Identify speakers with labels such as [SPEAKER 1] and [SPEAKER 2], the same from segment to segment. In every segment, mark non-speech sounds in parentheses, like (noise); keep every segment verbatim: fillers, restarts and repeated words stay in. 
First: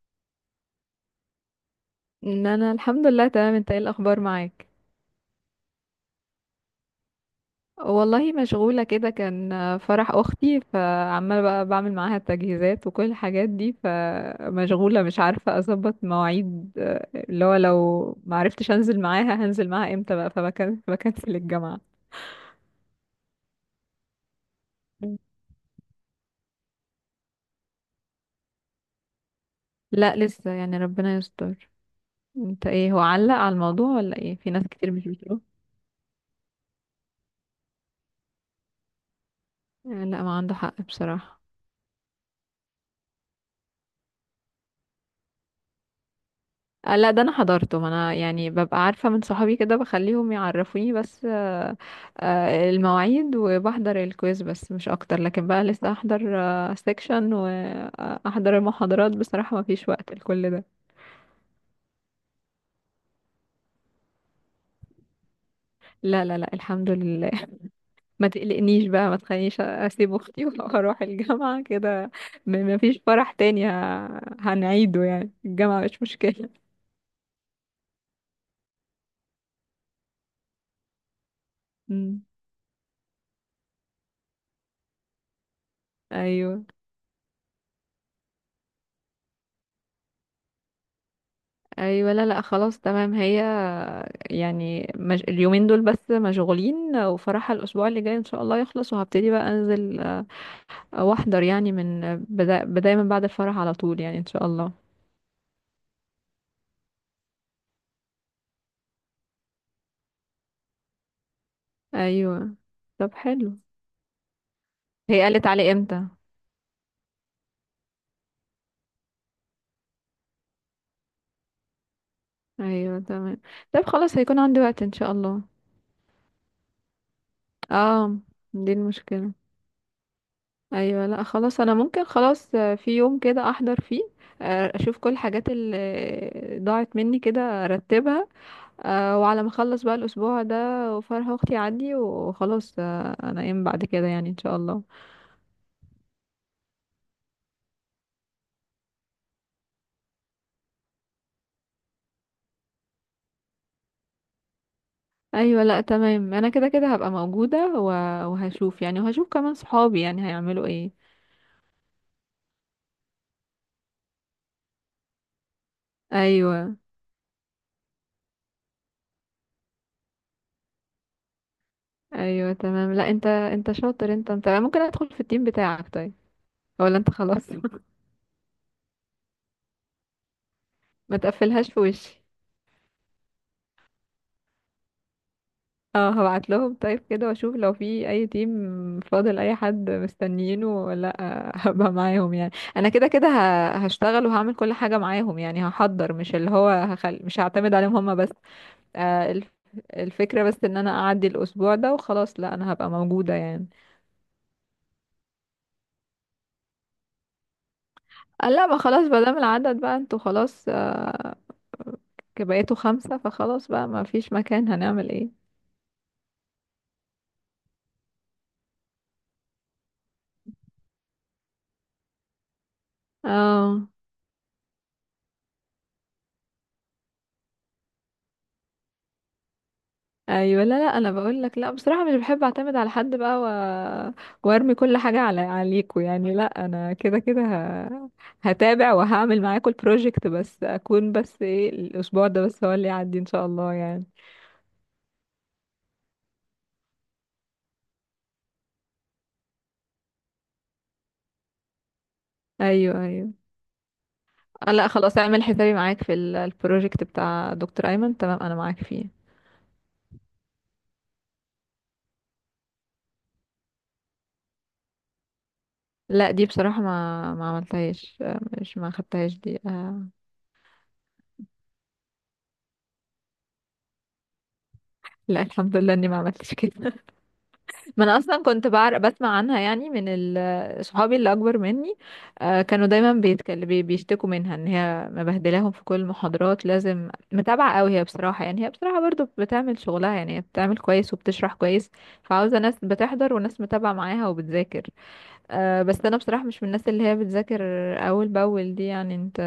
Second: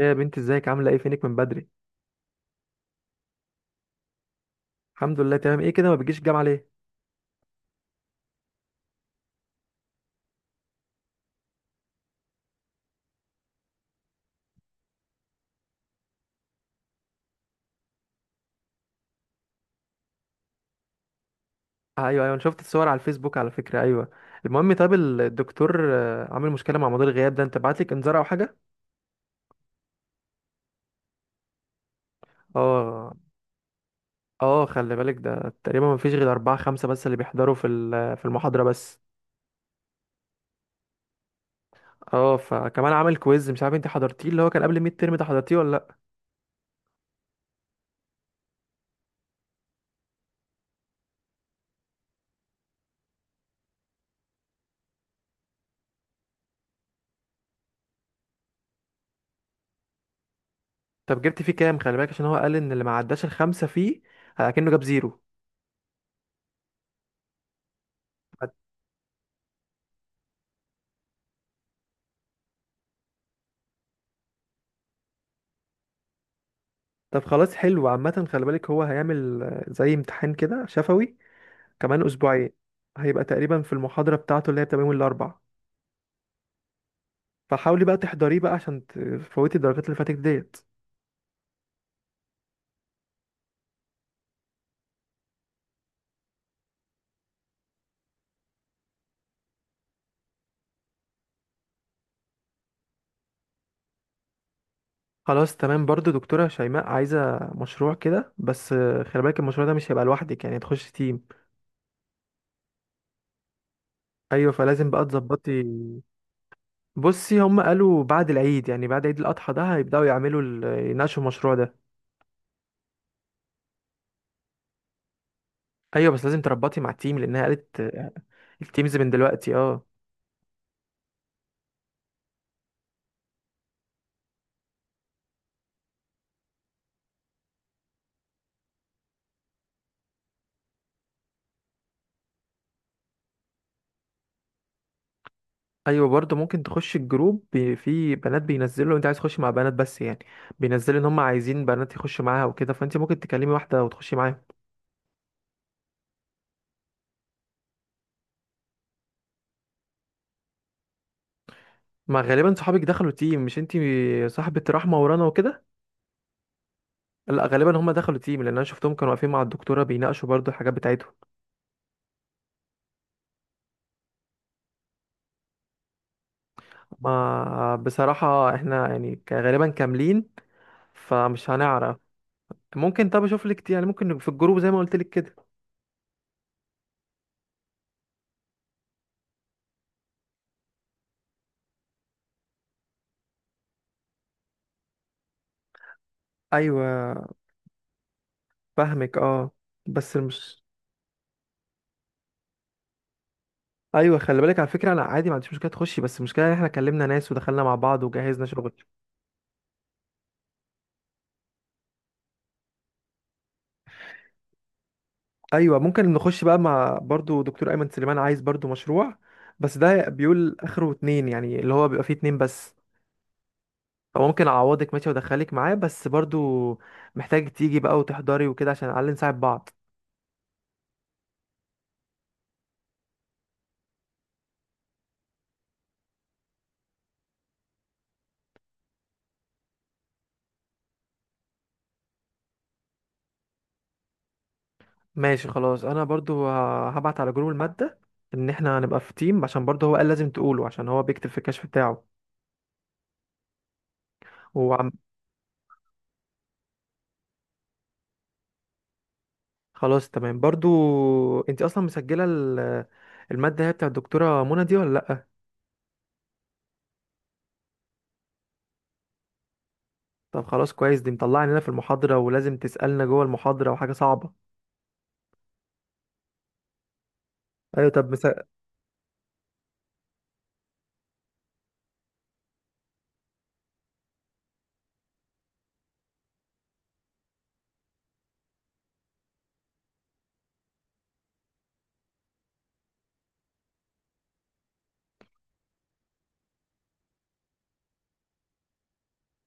[SPEAKER 1] ايه يا بنتي، ازيك؟ عامله ايه؟ فينك من بدري؟
[SPEAKER 2] ان انا الحمد لله تمام. انت ايه الاخبار معاك؟
[SPEAKER 1] الحمد لله تمام. ايه كده، ما بتجيش الجامعه ليه؟
[SPEAKER 2] والله مشغولة كده كان آه، فرح اختي، فعمالة بقى بعمل معاها التجهيزات وكل الحاجات دي، فمشغولة مش عارفة اظبط مواعيد، آه، اللي هو لو معرفتش انزل معاها هنزل معاها امتى بقى، فبكن بكنسل الجامعة.
[SPEAKER 1] آه ايوه ايوه، انا شفت الصور على الفيسبوك على فكره، ايوه. المهم، طب الدكتور آه، عامل مشكله مع موضوع الغياب ده، انت بعت لك انذار او حاجه؟
[SPEAKER 2] لا لسه يعني، ربنا يستر. انت ايه، هو
[SPEAKER 1] اه
[SPEAKER 2] علق على الموضوع ولا ايه؟ في ناس
[SPEAKER 1] اه،
[SPEAKER 2] كتير
[SPEAKER 1] خلي
[SPEAKER 2] مش
[SPEAKER 1] بالك
[SPEAKER 2] بتروح.
[SPEAKER 1] ده تقريبا ما فيش غير اربعة خمسة بس اللي بيحضروا في ال- في المحاضره بس.
[SPEAKER 2] آه، لا ما عنده حق بصراحة.
[SPEAKER 1] اه، فكمان عامل كويز مش عارف انت حضرتيه، اللي هو كان قبل الميد ترم ده، حضرتيه ولا لا؟
[SPEAKER 2] آه، لا ده انا حضرته، ما انا يعني ببقى عارفة من صحابي كده، بخليهم يعرفوني بس آه، آه، المواعيد، وبحضر الكويز بس مش اكتر، لكن بقى لسه احضر سيكشن واحضر المحاضرات، بصراحة ما فيش وقت لكل ده.
[SPEAKER 1] طب جبت فيه كام؟ خلي بالك عشان هو قال ان اللي ما عداش الخمسه فيه آه، كأنه جاب زيرو.
[SPEAKER 2] لا لا لا، الحمد لله. (laughs) ما تقلقنيش بقى، ما تخلينيش اسيب اختي (laughs) واروح الجامعة كده. م- ما فيش فرح تاني ه- هنعيده، يعني الجامعة مش مشكلة.
[SPEAKER 1] طب خلاص، حلو. عامة خلي بالك هو هيعمل آه، زي امتحان كده شفوي كمان
[SPEAKER 2] مم.
[SPEAKER 1] اسبوعين. هيبقى تقريبا في المحاضرة بتاعته اللي هي بتبقى يوم الاربعاء،
[SPEAKER 2] ايوه،
[SPEAKER 1] فحاولي بقى تحضريه بقى عشان تفوتي الدرجات اللي فاتت ديت.
[SPEAKER 2] ايوه. لا لا، خلاص تمام. هي يعني مج... اليومين دول بس مشغولين، وفرحها الاسبوع اللي جاي ان شاء الله يخلص، وهبتدي بقى انزل آه، واحضر، يعني من آه، بدا... بداية من بعد الفرح على طول يعني ان شاء الله.
[SPEAKER 1] خلاص تمام. برضو دكتورة شيماء عايزة مشروع كده، بس آه، خلي بالك المشروع ده مش هيبقى لوحدك، يعني تخش تيم.
[SPEAKER 2] ايوه، طب حلو.
[SPEAKER 1] ايوه فلازم بقى
[SPEAKER 2] هي قالت
[SPEAKER 1] تظبطي.
[SPEAKER 2] علي امتى؟
[SPEAKER 1] بصي هم قالوا بعد العيد يعني بعد عيد الاضحى ده هيبداوا يعملوا ال- يناقشوا المشروع ده.
[SPEAKER 2] ايوه تمام، طب خلاص هيكون عندي وقت ان شاء الله.
[SPEAKER 1] ايوه بس لازم تربطي مع التيم، لانها قالت آه،
[SPEAKER 2] اه، دي
[SPEAKER 1] التيمز من
[SPEAKER 2] المشكلة.
[SPEAKER 1] دلوقتي، اه.
[SPEAKER 2] ايوه، لا خلاص انا ممكن خلاص، آه، في يوم كده احضر فيه، آه، اشوف كل الحاجات اللي ضاعت مني كده ارتبها. أه وعلى ما اخلص بقى الاسبوع ده، وفرح اختي عندي وخلاص، آه، انا ايام بعد كده يعني ان شاء الله.
[SPEAKER 1] ايوه برضه ممكن تخش الجروب بي- في بنات بينزلوا، لو انت عايز تخش مع بنات بس يعني بينزلوا، ان هم عايزين بنات يخشوا معاها وكده، فانت ممكن تكلمي واحده وتخشي معاها.
[SPEAKER 2] ايوه لا تمام، انا كده كده هبقى موجوده و- وهشوف، يعني وهشوف كمان صحابي يعني هيعملوا ايه.
[SPEAKER 1] ما غالبا صحابك دخلوا تيم مش انت، صاحبه رحمه ورانا وكده.
[SPEAKER 2] ايوه
[SPEAKER 1] لا غالبا هم دخلوا تيم، لان انا شفتهم كانوا واقفين مع الدكتوره بيناقشوا برضه الحاجات بتاعتهم.
[SPEAKER 2] ايوه تمام، لا انت انت شاطر، انت انت ممكن ادخل في التيم بتاعك طيب؟ ولا انت خلاص؟
[SPEAKER 1] ما
[SPEAKER 2] (laughs)
[SPEAKER 1] بصراحه احنا يعني ك- غالبا كاملين،
[SPEAKER 2] ما
[SPEAKER 1] فمش
[SPEAKER 2] تقفلهاش في
[SPEAKER 1] هنعرف.
[SPEAKER 2] وشي.
[SPEAKER 1] ممكن، طب اشوف لك يعني، ممكن في الجروب زي ما قلت لك كده.
[SPEAKER 2] اه، هبعت لهم طيب كده، واشوف لو في اي تيم فاضل، اي حد مستنيينه ولا لأ، (laughs) هبقى معاهم يعني. انا كده كده ه- هشتغل وهعمل كل حاجة معاهم، يعني هحضر، مش اللي هو هخل...
[SPEAKER 1] ايوه
[SPEAKER 2] مش هعتمد عليهم هما بس.
[SPEAKER 1] فاهمك،
[SPEAKER 2] آه
[SPEAKER 1] اه.
[SPEAKER 2] الف...
[SPEAKER 1] بس
[SPEAKER 2] الفكرة بس
[SPEAKER 1] مش،
[SPEAKER 2] ان انا اعدي الاسبوع ده وخلاص، لا انا هبقى موجودة يعني.
[SPEAKER 1] ايوه خلي بالك على فكره، انا عادي ما عنديش مشكله تخشي، بس المشكله ان احنا كلمنا ناس ودخلنا مع بعض وجهزنا
[SPEAKER 2] آه لا
[SPEAKER 1] شغل.
[SPEAKER 2] ما خلاص، ما دام العدد بقى انتوا خلاص آه بقيتوا خمسة فخلاص بقى، ما فيش مكان هنعمل ايه.
[SPEAKER 1] ايوه ممكن نخش بقى مع، برضو دكتور ايمن سليمان عايز برضو مشروع، بس ده بيقول اخره اتنين، يعني اللي هو بيبقى فيه اتنين بس.
[SPEAKER 2] اه،
[SPEAKER 1] فممكن اعوضك ماشي وادخلك معاه، بس برضو محتاج تيجي بقى وتحضري وكده عشان على الأقل نساعد بعض.
[SPEAKER 2] ايوه لا لا، انا بقول لك لا، بصراحه مش بحب اعتمد على حد بقى و... وارمي كل حاجه على عليكوا، يعني لا انا كده كده ه... هتابع وهعمل معاكوا البروجكت، بس اكون بس ايه، الاسبوع ده بس هو اللي يعدي ان شاء الله يعني.
[SPEAKER 1] ماشي خلاص. انا برضو ه- هبعت على جروب الماده ان احنا هنبقى في تيم، عشان برضو هو قال لازم تقوله عشان هو بيكتب في الكشف بتاعه.
[SPEAKER 2] ايوه ايوه، آه، لا خلاص اعمل حسابي معاك في ال- البروجكت بتاع دكتور ايمن، تمام انا معاك فيه.
[SPEAKER 1] خلاص تمام. برضو انت اصلا مسجله ال- الماده، هي بتاع الدكتوره منى دي ولا لا؟
[SPEAKER 2] لا دي بصراحه ما ما عملتهاش، آه، مش ما خدتهاش دي آه،
[SPEAKER 1] طب خلاص كويس، دي مطلعني لنا في المحاضره، ولازم تسالنا جوه المحاضره، وحاجه صعبه.
[SPEAKER 2] لا الحمد لله اني ما عملتش كده.
[SPEAKER 1] ايوه
[SPEAKER 2] ما
[SPEAKER 1] طب
[SPEAKER 2] انا اصلا
[SPEAKER 1] مسا...
[SPEAKER 2] كنت بعرف، بسمع عنها يعني من ال- صحابي اللي اكبر مني. آه، كانوا دايما بيتكلم بيشتكوا منها ان هي مبهدلاهم في كل المحاضرات، لازم متابعه قوي. هي بصراحه يعني، هي بصراحه برضو بتعمل شغلها، يعني هي بتعمل كويس وبتشرح كويس، فعاوزه ناس بتحضر وناس متابعه معاها وبتذاكر. آه، بس انا بصراحه مش من الناس اللي هي بتذاكر اول باول دي، يعني انت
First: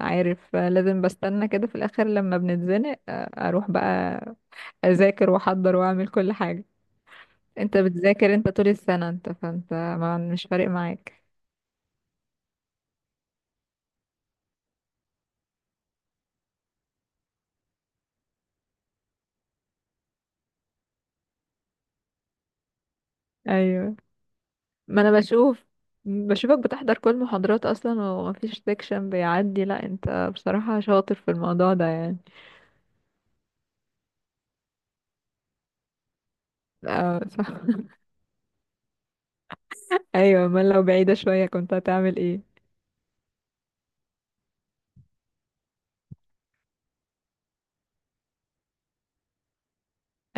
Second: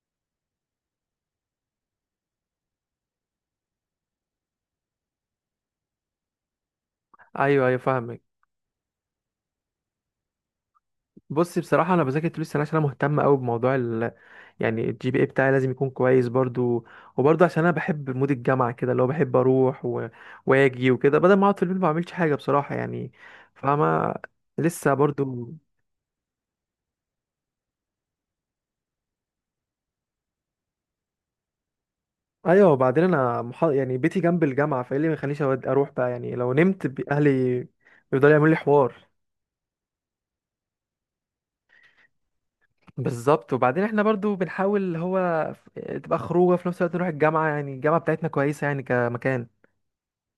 [SPEAKER 2] عارف، آه، لازم بستنى كده في الاخر لما بنتزنق، آه، اروح بقى اذاكر واحضر واعمل كل حاجه.
[SPEAKER 1] ايوه ايوه
[SPEAKER 2] انت
[SPEAKER 1] فاهمك.
[SPEAKER 2] بتذاكر انت طول السنة انت، فانت ما مش فارق معاك.
[SPEAKER 1] بصي بصراحه انا بذاكر طول السنه، عشان انا مهتم قوي بموضوع ال... يعني الجي بي اي بتاعي لازم يكون كويس برضو. وبرضو عشان انا بحب مود الجامعه كده، اللي هو بحب اروح و... واجي وكده، بدل ما اقعد في البيت ما بعملش حاجه بصراحه يعني.
[SPEAKER 2] ايوه،
[SPEAKER 1] فاهمه؟ لسه
[SPEAKER 2] ما انا
[SPEAKER 1] برضو.
[SPEAKER 2] بشوف بشوفك بتحضر كل محاضرات اصلا، ومفيش سيكشن بيعدي، لا انت بصراحة شاطر في الموضوع ده يعني.
[SPEAKER 1] ايوه وبعدين انا مح... يعني بيتي جنب الجامعه، فايه اللي ما يخلينيش أود- اروح بقى؟ يعني لو نمت، ب-
[SPEAKER 2] اه
[SPEAKER 1] اهلي
[SPEAKER 2] صح. (laughs)
[SPEAKER 1] بيفضلوا يعملوا لي حوار.
[SPEAKER 2] ايوه، امال لو بعيدة شوية كنت هتعمل ايه؟
[SPEAKER 1] بالظبط، وبعدين احنا برضو بنحاول اللي هو ف- تبقى خروجه في نفس الوقت نروح الجامعه، يعني الجامعه بتاعتنا كويسه يعني كمكان.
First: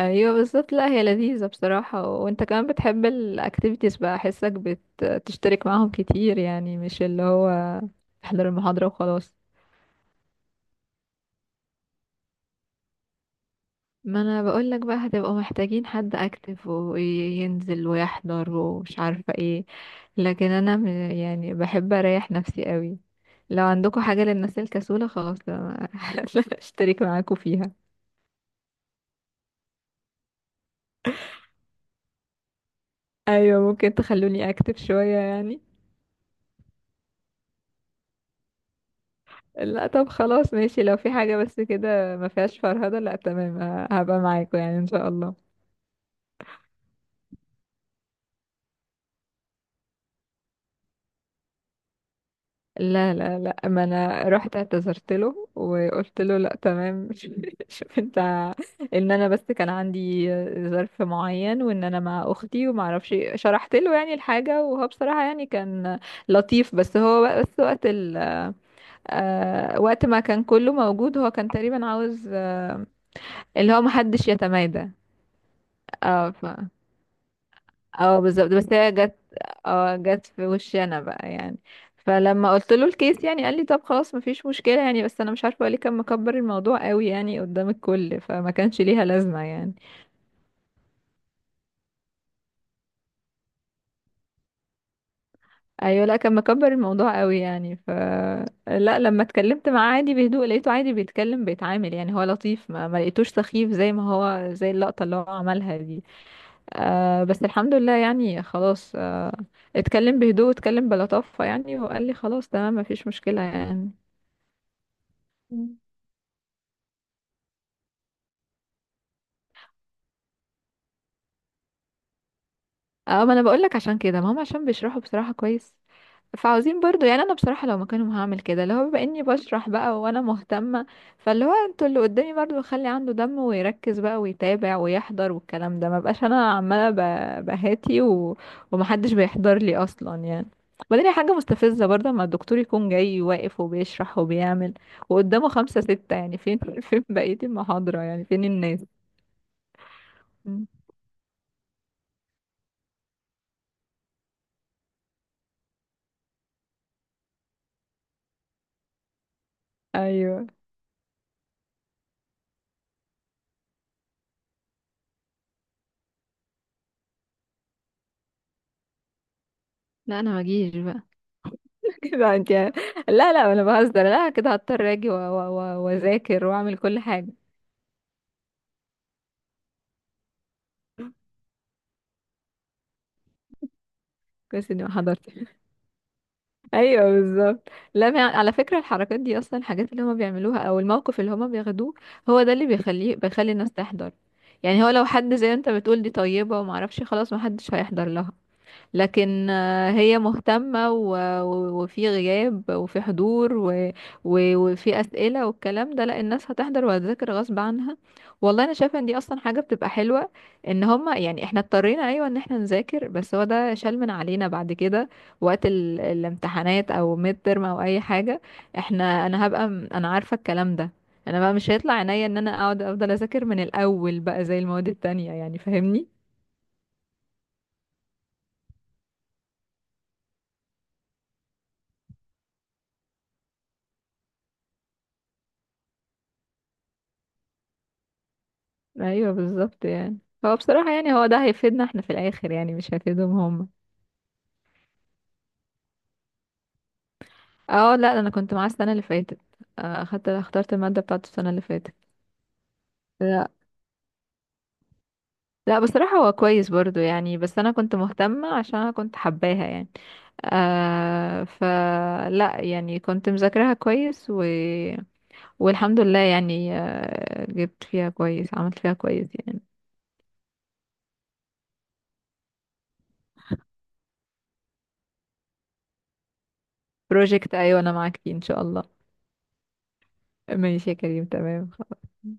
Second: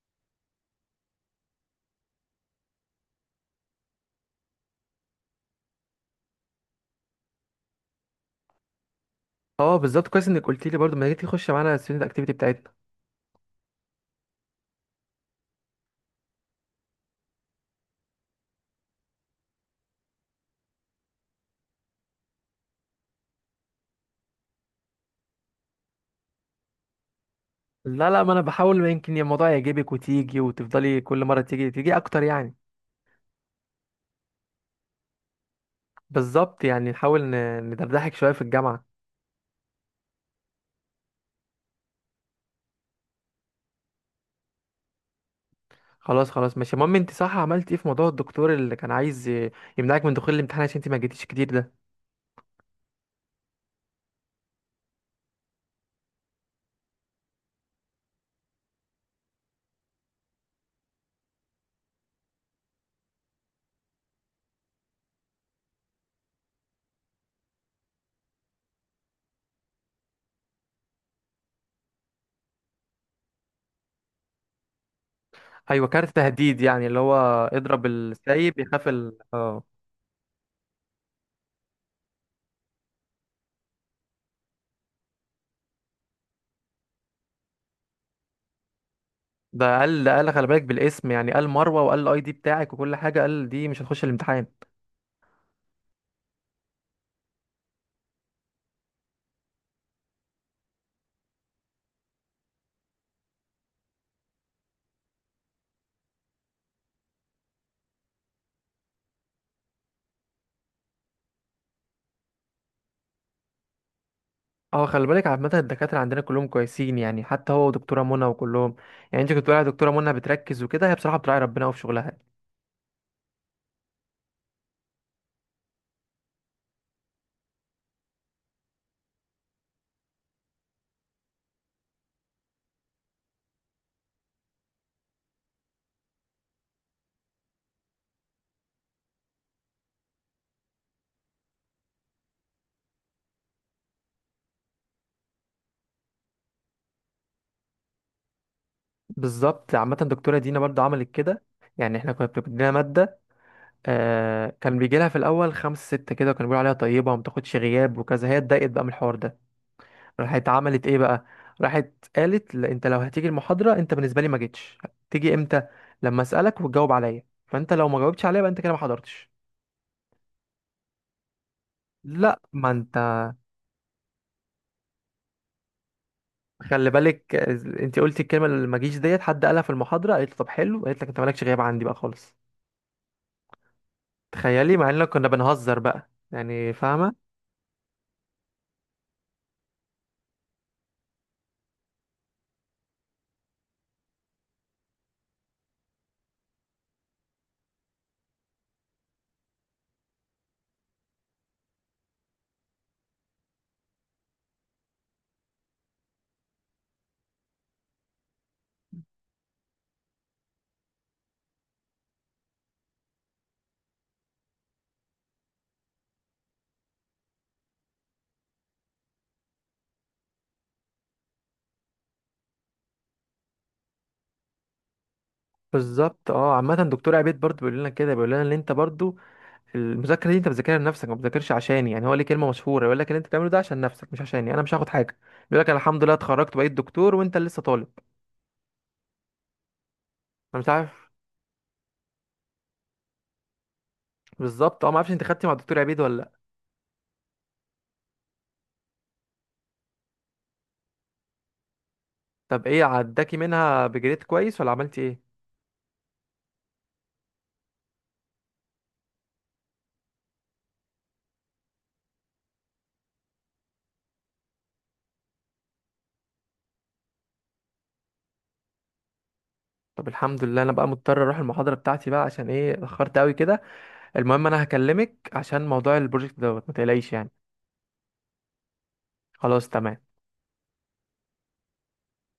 [SPEAKER 2] ايوه بالظبط، لا هي لذيذة بصراحة، وانت كمان بتحب الاكتيفيتيز بقى، احسك بتشترك معاهم كتير، يعني مش اللي هو تحضر المحاضرة وخلاص.
[SPEAKER 1] اه بالظبط، كويس انك قلت لي. برضو ما تيجي تخش معانا الستودنت اكتيفيتي بتاعتنا.
[SPEAKER 2] ما انا بقول لك بقى، هتبقوا محتاجين حد اكتف وينزل ويحضر ومش عارفة ايه، لكن انا م- يعني بحب اريح نفسي قوي. لو عندكم حاجة للناس الكسولة خلاص أنا (laughs) اشترك معاكم فيها.
[SPEAKER 1] لا لا، ما انا بحاول ما يمكن الموضوع يعجبك وتيجي وتفضلي كل مره تيجي تيجي اكتر يعني.
[SPEAKER 2] ايوه ممكن تخلوني اكتف شوية يعني.
[SPEAKER 1] بالظبط، يعني نحاول ن- ندردحك شويه في الجامعه.
[SPEAKER 2] لا طب خلاص ماشي، لو في حاجة بس كده ما فيهاش فرهدة، لا تمام ه- هبقى معاكم يعني ان شاء الله.
[SPEAKER 1] خلاص خلاص ماشي. المهم انت صح، عملت ايه في موضوع الدكتور اللي كان عايز ي- يمنعك من دخول الامتحان عشان انت ما جيتيش كتير ده؟
[SPEAKER 2] لا لا لا، ما انا رحت اعتذرت له وقلت له لا تمام، (laughs) شوف انت، ان انا بس كان عندي ظرف معين، وان انا مع اختي وما اعرفش إيه. شرحت له يعني الحاجه، وهو بصراحه يعني كان لطيف، بس هو بقى- بس وقت ال، آه، وقت ما كان كله موجود هو كان تقريبا عاوز، آه، اللي هو محدش يتمادى.
[SPEAKER 1] ايوه كارت
[SPEAKER 2] اه.
[SPEAKER 1] تهديد يعني، اللي هو اضرب
[SPEAKER 2] اه بالظبط،
[SPEAKER 1] السايب
[SPEAKER 2] بس
[SPEAKER 1] يخاف
[SPEAKER 2] هي جت،
[SPEAKER 1] ال، اه.
[SPEAKER 2] اه جت في وشي انا بقى يعني. فلما قلت له الكيس يعني، قال لي طب خلاص مفيش مشكلة يعني، بس انا مش عارفة هو ليه كان مكبر الموضوع قوي يعني قدام الكل، فما كانش ليها لازمة يعني.
[SPEAKER 1] ده قال ده قال خلي بالك بالاسم يعني، قال مروه وقال الاي دي بتاعك وكل حاجه، قال دي مش هتخش الامتحان.
[SPEAKER 2] ايوه، لا كان مكبر الموضوع قوي يعني، ف لا لما اتكلمت معاه عادي بهدوء لقيته عادي بيتكلم بيتعامل، يعني هو لطيف، ما, ما لقيتوش سخيف زي ما هو زي اللقطة اللي هو عملها دي. آه بس الحمد لله يعني خلاص، آه اتكلم بهدوء، اتكلم بلطافة يعني، وقال لي خلاص تمام مفيش مشكلة يعني.
[SPEAKER 1] اه خلي بالك، عامه
[SPEAKER 2] مم.
[SPEAKER 1] الدكاتره عندنا كلهم كويسين يعني، حتى هو ودكتوره منى وكلهم. يعني انت كنت بتقولي على دكتوره منى بتركز وكده، هي بصراحه بتراعي ربنا قوي في شغلها.
[SPEAKER 2] اه، ما انا بقول لك عشان كده، ما هم عشان بيشرحوا بصراحة كويس، فعاوزين برضو. يعني انا بصراحة لو مكانهم هعمل كده، اللي هو بما اني بشرح بقى وانا مهتمة، فاللي هو انتوا اللي قدامي برضو خلي عنده دم ويركز بقى ويتابع ويحضر، والكلام ده ما بقاش انا عمالة ب- بهاتي و... ومحدش بيحضر لي اصلا يعني. وبعدين هي حاجة مستفزة برضه، اما الدكتور يكون جاي واقف وبيشرح وبيعمل، وقدامه خمسة ستة، يعني فين (laughs) فين بقية المحاضرة؟ يعني فين الناس؟
[SPEAKER 1] بالظبط، عامه الدكتوره دينا
[SPEAKER 2] مم.
[SPEAKER 1] برضه عملت كده، يعني احنا كنا بتدينا ماده. آه كان بيجي لها في الاول خمس ست كده، وكانوا بيقولوا عليها طيبه وما بتاخدش غياب وكذا، هي اتضايقت بقى من الحوار ده.
[SPEAKER 2] ايوه،
[SPEAKER 1] راحت عملت ايه بقى؟ راحت قالت، لا، انت لو هتيجي المحاضره انت بالنسبه لي ما جيتش. تيجي امتى؟ لما اسالك وتجاوب عليا، فانت لو ما جاوبتش عليا بقى انت كده ما حضرتش.
[SPEAKER 2] لا انا ما اجيش بقى. (laughs) كده
[SPEAKER 1] لا
[SPEAKER 2] انت،
[SPEAKER 1] ما انت،
[SPEAKER 2] لا لا انا بهزر، لا كده هضطر اجي و- و- و- واذاكر واعمل
[SPEAKER 1] خلي
[SPEAKER 2] كل حاجه.
[SPEAKER 1] بالك آه، انت قلتي الكلمه اللي ما جيش ديت، حد قالها في المحاضره، قالت له طب حلو، قالت لك انت مالكش غياب عندي بقى خالص.
[SPEAKER 2] كويس
[SPEAKER 1] تخيلي،
[SPEAKER 2] اني
[SPEAKER 1] مع
[SPEAKER 2] ما
[SPEAKER 1] اننا كنا
[SPEAKER 2] حضرتش. (laughs)
[SPEAKER 1] بنهزر بقى يعني،
[SPEAKER 2] ايوه
[SPEAKER 1] فاهمه؟
[SPEAKER 2] بالظبط، لا ما- على فكره الحركات دي اصلا، الحاجات اللي هما بيعملوها او الموقف اللي هما بياخدوه، هو ده اللي بيخليه بيخلي الناس تحضر. يعني هو لو حد زي ما انت بتقول دي طيبه وما اعرفش، خلاص ما حدش هيحضر لها. لكن آه، هي مهتمة، و- و- وفي غياب وفي حضور، و- و- وفي أسئلة والكلام ده، لا الناس هتحضر وهتذاكر غصب عنها. والله أنا شايفة إن دي أصلا حاجة بتبقى حلوة، إن هما يعني، إحنا اضطرينا أيوة إن إحنا نذاكر، بس هو ده شال من علينا بعد كده وقت ال- الامتحانات أو ميد ترم أو أي حاجة. إحنا، أنا هبقى م- أنا عارفة الكلام ده، أنا بقى مش هيطلع عينيا إن أنا أقعد أفضل أذاكر من الأول بقى زي المواد التانية، يعني فاهمني؟
[SPEAKER 1] بالظبط اه. عامة دكتور عبيد برضو بيقول لنا كده، بيقول لنا ان انت برضو المذاكره دي انت بتذاكرها لنفسك، ما بتذاكرش عشاني، يعني هو ليه كلمه مشهوره يقول لك اللي انت بتعمله ده عشان نفسك مش عشاني، انا مش هاخد حاجه. بيقول لك أنا الحمد لله اتخرجت بقيت دكتور وانت لسه طالب.
[SPEAKER 2] ايوه بالظبط يعني. هو
[SPEAKER 1] انا مش
[SPEAKER 2] بصراحة
[SPEAKER 1] عارف،
[SPEAKER 2] يعني، هو ده هيفيدنا احنا في الاخر، يعني مش هيفيدهم هم.
[SPEAKER 1] بالظبط اه. ما اعرفش انت خدتي مع الدكتور عبيد ولا لا؟
[SPEAKER 2] اه، لا انا كنت معاه السنة اللي فاتت، آه، اخدت اخترت المادة بتاعته السنة اللي فاتت.
[SPEAKER 1] طب ايه عداكي
[SPEAKER 2] لا
[SPEAKER 1] منها، بجريد كويس ولا عملتي ايه؟
[SPEAKER 2] لا، بصراحة هو كويس برضو يعني، بس انا كنت مهتمة عشان انا كنت حباها يعني، آه فلا يعني كنت مذاكراها كويس و... والحمد لله يعني، آه جبت فيها كويس، عملت فيها كويس يعني.
[SPEAKER 1] طب الحمد لله. انا بقى مضطر اروح المحاضره بتاعتي بقى، عشان ايه اتاخرت قوي كده. المهم انا هكلمك عشان موضوع البروجكت دوت، ما تقلقيش يعني.
[SPEAKER 2] بروجكت، ايوه انا معاك فيه ان شاء الله.
[SPEAKER 1] خلاص تمام.
[SPEAKER 2] ماشي يا كريم، تمام خلاص.